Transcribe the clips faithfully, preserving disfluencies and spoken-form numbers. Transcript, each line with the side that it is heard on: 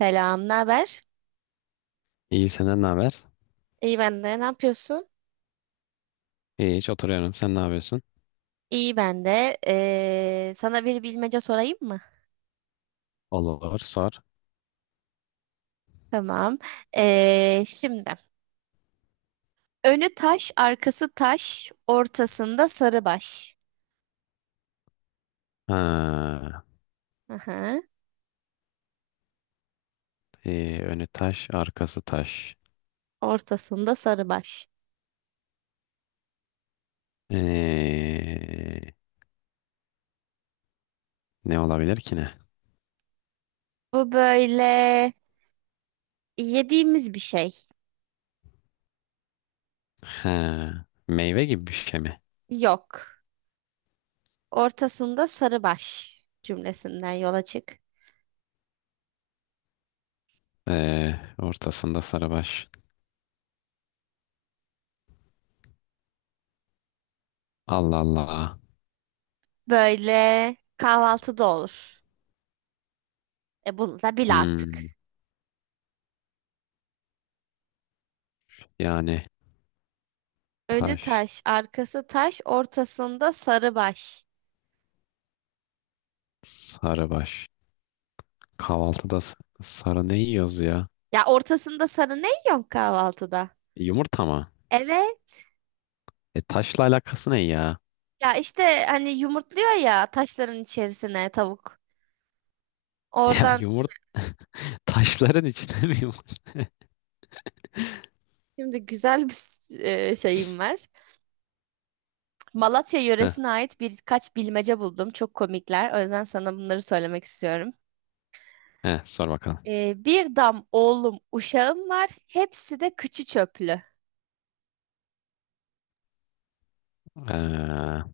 right: Selam, ne haber?
left: İyi senden ne haber?
right: İyi ben de. Ne yapıyorsun?
left: İyi hiç oturuyorum. Sen ne yapıyorsun?
right: İyi ben de. Ee, sana bir bilmece sorayım mı?
left: Olur sor.
right: Tamam. Ee, şimdi önü taş, arkası taş, ortasında sarı baş.
left: Ha,
right: Aha,
left: ee, önü taş, arkası taş.
right: ortasında sarı baş.
left: Ee, Ne olabilir ki ne?
right: Bu böyle yediğimiz bir şey.
left: Ha, meyve gibi bir şey mi?
right: Yok. Ortasında sarı baş cümlesinden yola çık.
left: Ee, ortasında sarıbaş. Allah Allah.
right: Böyle kahvaltıda olur. E bunu da bil artık.
left: Hmm, yani
right: Önü
left: taş,
right: taş, arkası taş, ortasında sarı baş.
left: sarıbaş. Kahvaltıda s- sarı ne yiyoruz ya?
right: Ya ortasında sarı ne yiyorsun kahvaltıda?
left: Yumurta mı?
right: Evet.
left: E, taşla alakası ne ya?
right: Ya işte hani yumurtluyor ya taşların içerisine tavuk.
left: Ya
right: Oradan
left: yumurta taşların içinde mi yumurta?
right: şimdi güzel bir s- e, şeyim var. Malatya yöresine ait birkaç bilmece buldum. Çok komikler. O yüzden sana bunları söylemek istiyorum.
left: Heh, sor bakalım.
right: Ee, bir dam oğlum uşağım var. Hepsi de kıçı çöplü.
left: Ee,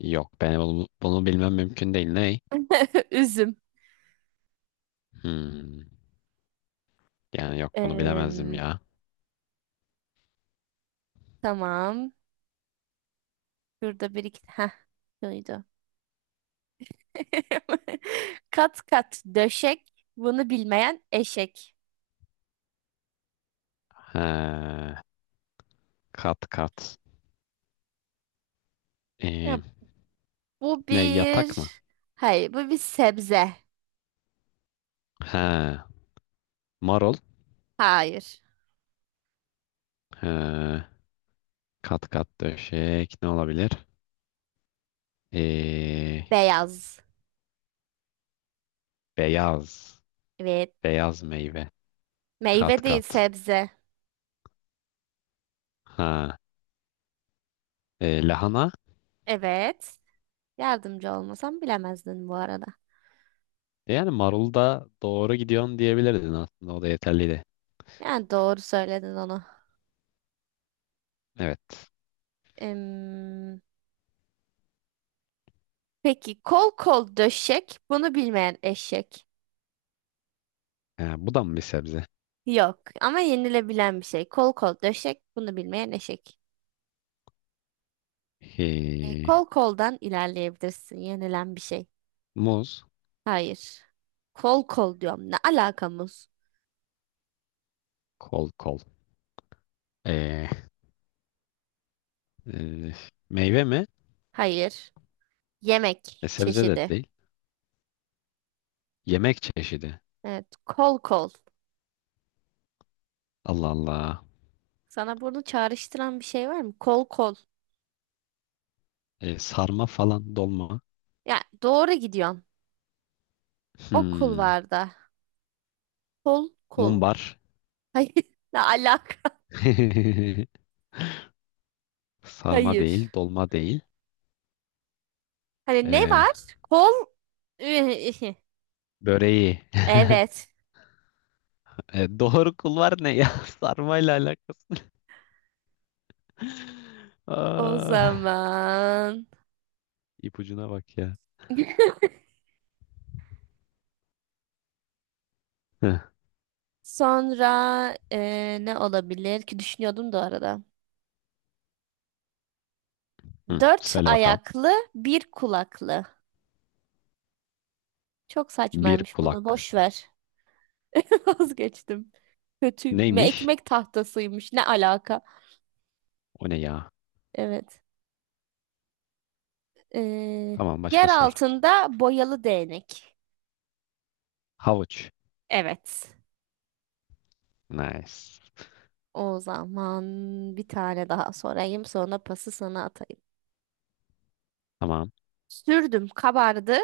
left: Yok ben bunu, bunu bilmem mümkün değil. Ney?
right: Üzüm.
left: Hmm, yani yok bunu bilemezdim
right: Em,
left: ya.
right: tamam. Şurada bir iki... Heh, şuydu. Kat kat döşek, bunu bilmeyen eşek.
left: Ha, kat kat. Ee,
right: Ya, bu
left: Ne yatak
right: bir...
left: mı?
right: Hayır, bu bir sebze.
left: Ha, marul.
right: Hayır.
left: Ha, kat kat döşek ne olabilir? Ee,
right: Beyaz.
left: Beyaz.
right: Evet.
left: Beyaz meyve.
right: Meyve
left: Kat
right: değil,
left: kat.
right: sebze.
left: Ha, e, lahana.
right: Evet. Yardımcı olmasam bilemezdin bu arada.
left: Yani marul da doğru gidiyorsun diyebilirdin aslında. O da yeterliydi.
right: Yani doğru söyledin onu.
left: Evet.
right: Em, peki, kol kol döşek, bunu bilmeyen eşek.
left: Ee, bu da mı bir sebze?
right: Yok ama yenilebilen bir şey. Kol kol döşek, bunu bilmeyen eşek. E,
left: He.
right: kol koldan ilerleyebilirsin, yenilen bir şey.
left: Muz,
right: Hayır. Kol kol diyorum. Ne alakamız?
left: kol kol. Ee, e, Meyve mi?
right: Hayır. Yemek
left: E, sebze de
right: çeşidi.
left: değil. Yemek çeşidi.
right: Evet. Kol kol.
left: Allah Allah.
right: Sana bunu çağrıştıran bir şey var mı? Kol kol.
left: E, sarma falan, dolma.
right: Ya doğru gidiyorsun. Okul
left: Hmm,
right: var da. Kol kol.
left: mumbar.
right: Hayır. Ne alaka?
left: Sarma
right: Hayır.
left: değil, dolma değil.
right: Hani ne
left: E,
right: var? Kol.
left: böreği.
right: Evet.
left: E, doğru kul var ne ya? Sarmayla alakası.
right: O
left: Aa,
right: zaman.
left: ipucuna bak ya. Hı,
right: Sonra eee, ne olabilir ki düşünüyordum da arada.
left: hı,
right: Dört
left: söyle bakalım.
right: ayaklı, bir kulaklı. Çok
left: Bir
right: saçmaymış bunu.
left: kulak.
right: Boş ver. Vazgeçtim. Kötü. Me-
left: Neymiş?
right: Ekmek tahtasıymış. Ne alaka?
left: O ne ya?
right: Evet. Ee,
left: Tamam
right: yer
left: başka sor.
right: altında boyalı değnek.
left: Havuç.
right: Evet.
left: Nice.
right: O zaman bir tane daha sorayım. Sonra pası sana atayım.
left: Tamam.
right: Sürdüm kabardı.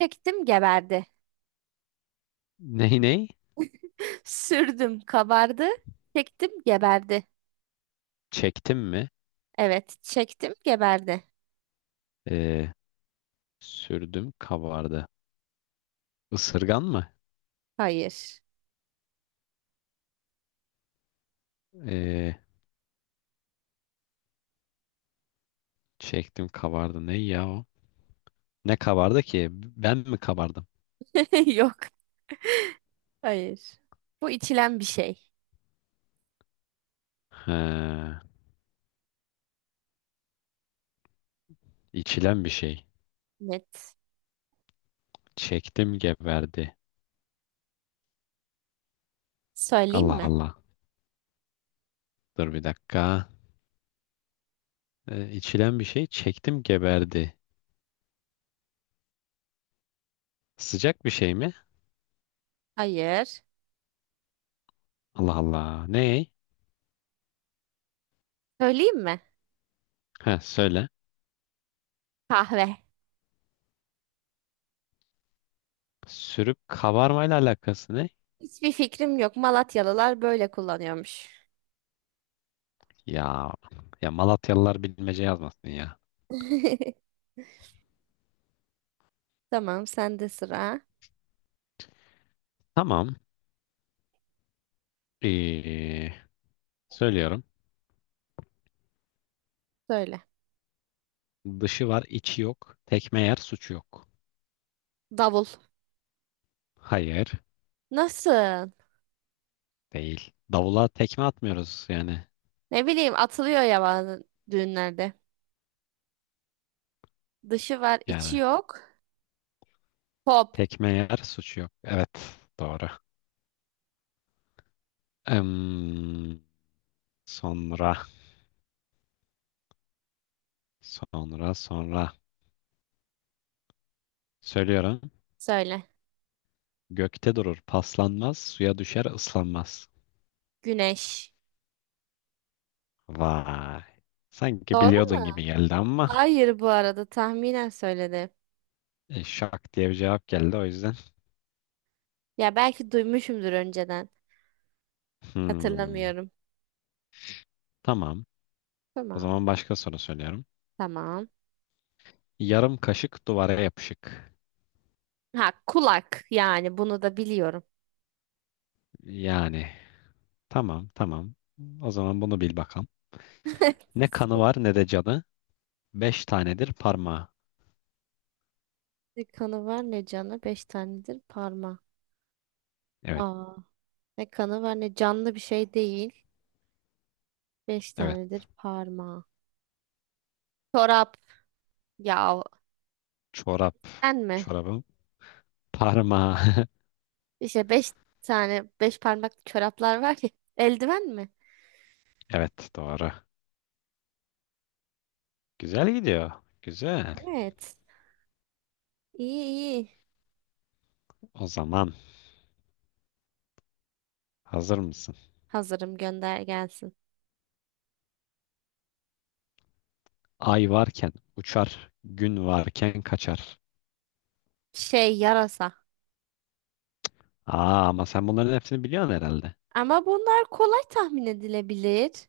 right: Çektim geberdi.
left: Ney ney?
right: Sürdüm kabardı. Çektim geberdi.
left: Çektim mi?
right: Evet. Çektim geberdi.
left: Ee, Sürdüm kabardı. Isırgan mı?
right: Hayır.
left: Ee, Çektim kabardı. Ne ya o? Ne kabardı ki? Ben mi kabardım?
right: Yok. Hayır. Bu içilen bir şey.
left: Ha, içilen bir şey.
right: Net.
left: Çektim geberdi.
right: Söyleyeyim
left: Allah
right: mi?
left: Allah. Dur bir dakika. Ee, içilen bir şey. Çektim geberdi. Sıcak bir şey mi?
right: Hayır.
left: Allah Allah. Ne?
right: Söyleyeyim mi?
left: Ha, söyle.
right: Kahve.
left: Sürüp kabarmayla alakası ne?
right: Hiçbir fikrim yok. Malatyalılar böyle kullanıyormuş.
left: Ya ya Malatyalılar bilmece yazmasın ya.
right: Tamam, sende sıra.
left: Tamam. Ee, Söylüyorum.
right: Söyle.
left: Dışı var, içi yok. Tekme yer, suçu yok.
right: Davul.
left: Hayır,
right: Nasıl?
left: değil. Davula tekme atmıyoruz yani.
right: Ne bileyim, atılıyor ya bazı düğünlerde. Dışı var, içi
left: Yani
right: yok. Pop.
left: tekme yer, suçu yok. Evet, doğru. Em, sonra, sonra, sonra. Söylüyorum.
right: Söyle.
left: Gökte durur, paslanmaz, suya düşer, ıslanmaz.
right: Güneş.
left: Vay. Sanki
right: Doğru mu?
left: biliyordun gibi geldi ama
right: Hayır bu arada tahminen söyledim.
left: e, şak diye bir cevap geldi o yüzden.
right: Ya belki duymuşumdur önceden.
left: Hmm,
right: Hatırlamıyorum.
left: tamam. O
right: Tamam.
left: zaman başka soru söylüyorum.
right: Tamam.
left: Yarım kaşık duvara yapışık.
right: Ha kulak yani bunu da biliyorum.
left: Yani tamam tamam. O zaman bunu bil bakalım. Ne kanı var ne de canı. Beş tanedir parmağı.
right: Ne kanı var ne canı. Beş tanedir parma.
left: Evet
right: Aa. Ne kanı var ne canlı bir şey değil. Beş
left: evet.
right: tanedir parma. Çorap. Ya
left: Çorap.
right: sen mi?
left: Çorabın parmağı.
right: İşte beş tane beş parmak çoraplar var ya. Eldiven mi?
left: Evet doğru. Güzel gidiyor. Güzel.
right: Evet. İyi iyi.
left: O zaman hazır mısın?
right: Hazırım gönder gelsin.
left: Ay varken uçar. Gün varken kaçar.
right: Şey yarasa.
left: Aa ama sen bunların hepsini biliyorsun herhalde.
right: Ama bunlar kolay tahmin edilebilir.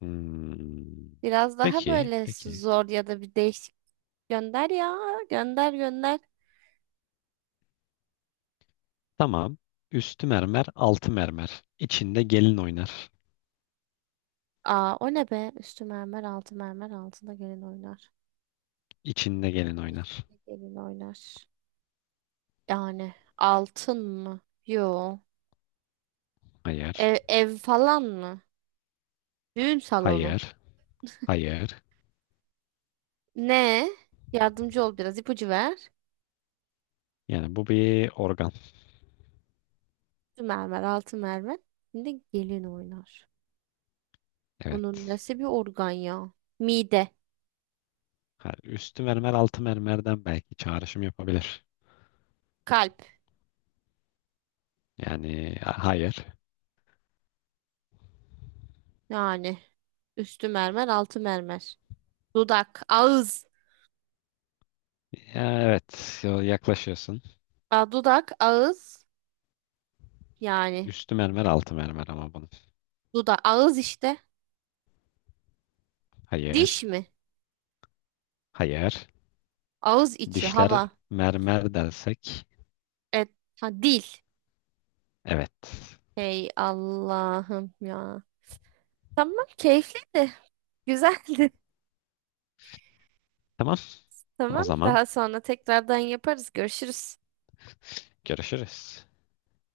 left: Hmm.
right: Biraz daha
left: Peki
right: böyle
left: peki.
right: zor ya da bir değişik gönder ya. Gönder gönder.
left: Tamam. Üstü mermer altı mermer. İçinde gelin oynar.
right: Aa o ne be? Üstü mermer, altı mermer, altında gelin oynar.
left: İçinde gelin oynar.
right: İkinde gelin oynar. Yani altın mı? Yo.
left: Hayır.
right: Ev, ev falan mı? Düğün salonu.
left: Hayır. Hayır.
right: Ne? Yardımcı ol biraz, ipucu ver.
left: Yani bu bir organ.
right: Üstü mermer, altı mermer. Şimdi gelin oynar. Bunun
left: Evet.
right: nesi bir organ ya? Mide,
left: Ha, üstü mermer altı mermerden belki çağrışım yapabilir.
right: kalp.
left: Yani ha- hayır.
right: Yani üstü mermer, altı mermer. Dudak, ağız.
left: Ya, evet. ya- Yaklaşıyorsun.
right: Aa, dudak, ağız. Yani
left: Üstü mermer altı mermer ama bunun.
right: dudak, ağız işte. Diş
left: Hayır.
right: mi?
left: Hayır.
right: Ağız içi
left: Dişler
right: hava.
left: mermer dersek.
right: Evet. Ha, dil.
left: Evet.
right: Hey Allah'ım ya. Tamam keyifliydi. Güzeldi.
left: Tamam. O
right: Tamam
left: zaman
right: daha sonra tekrardan yaparız. Görüşürüz.
left: görüşürüz.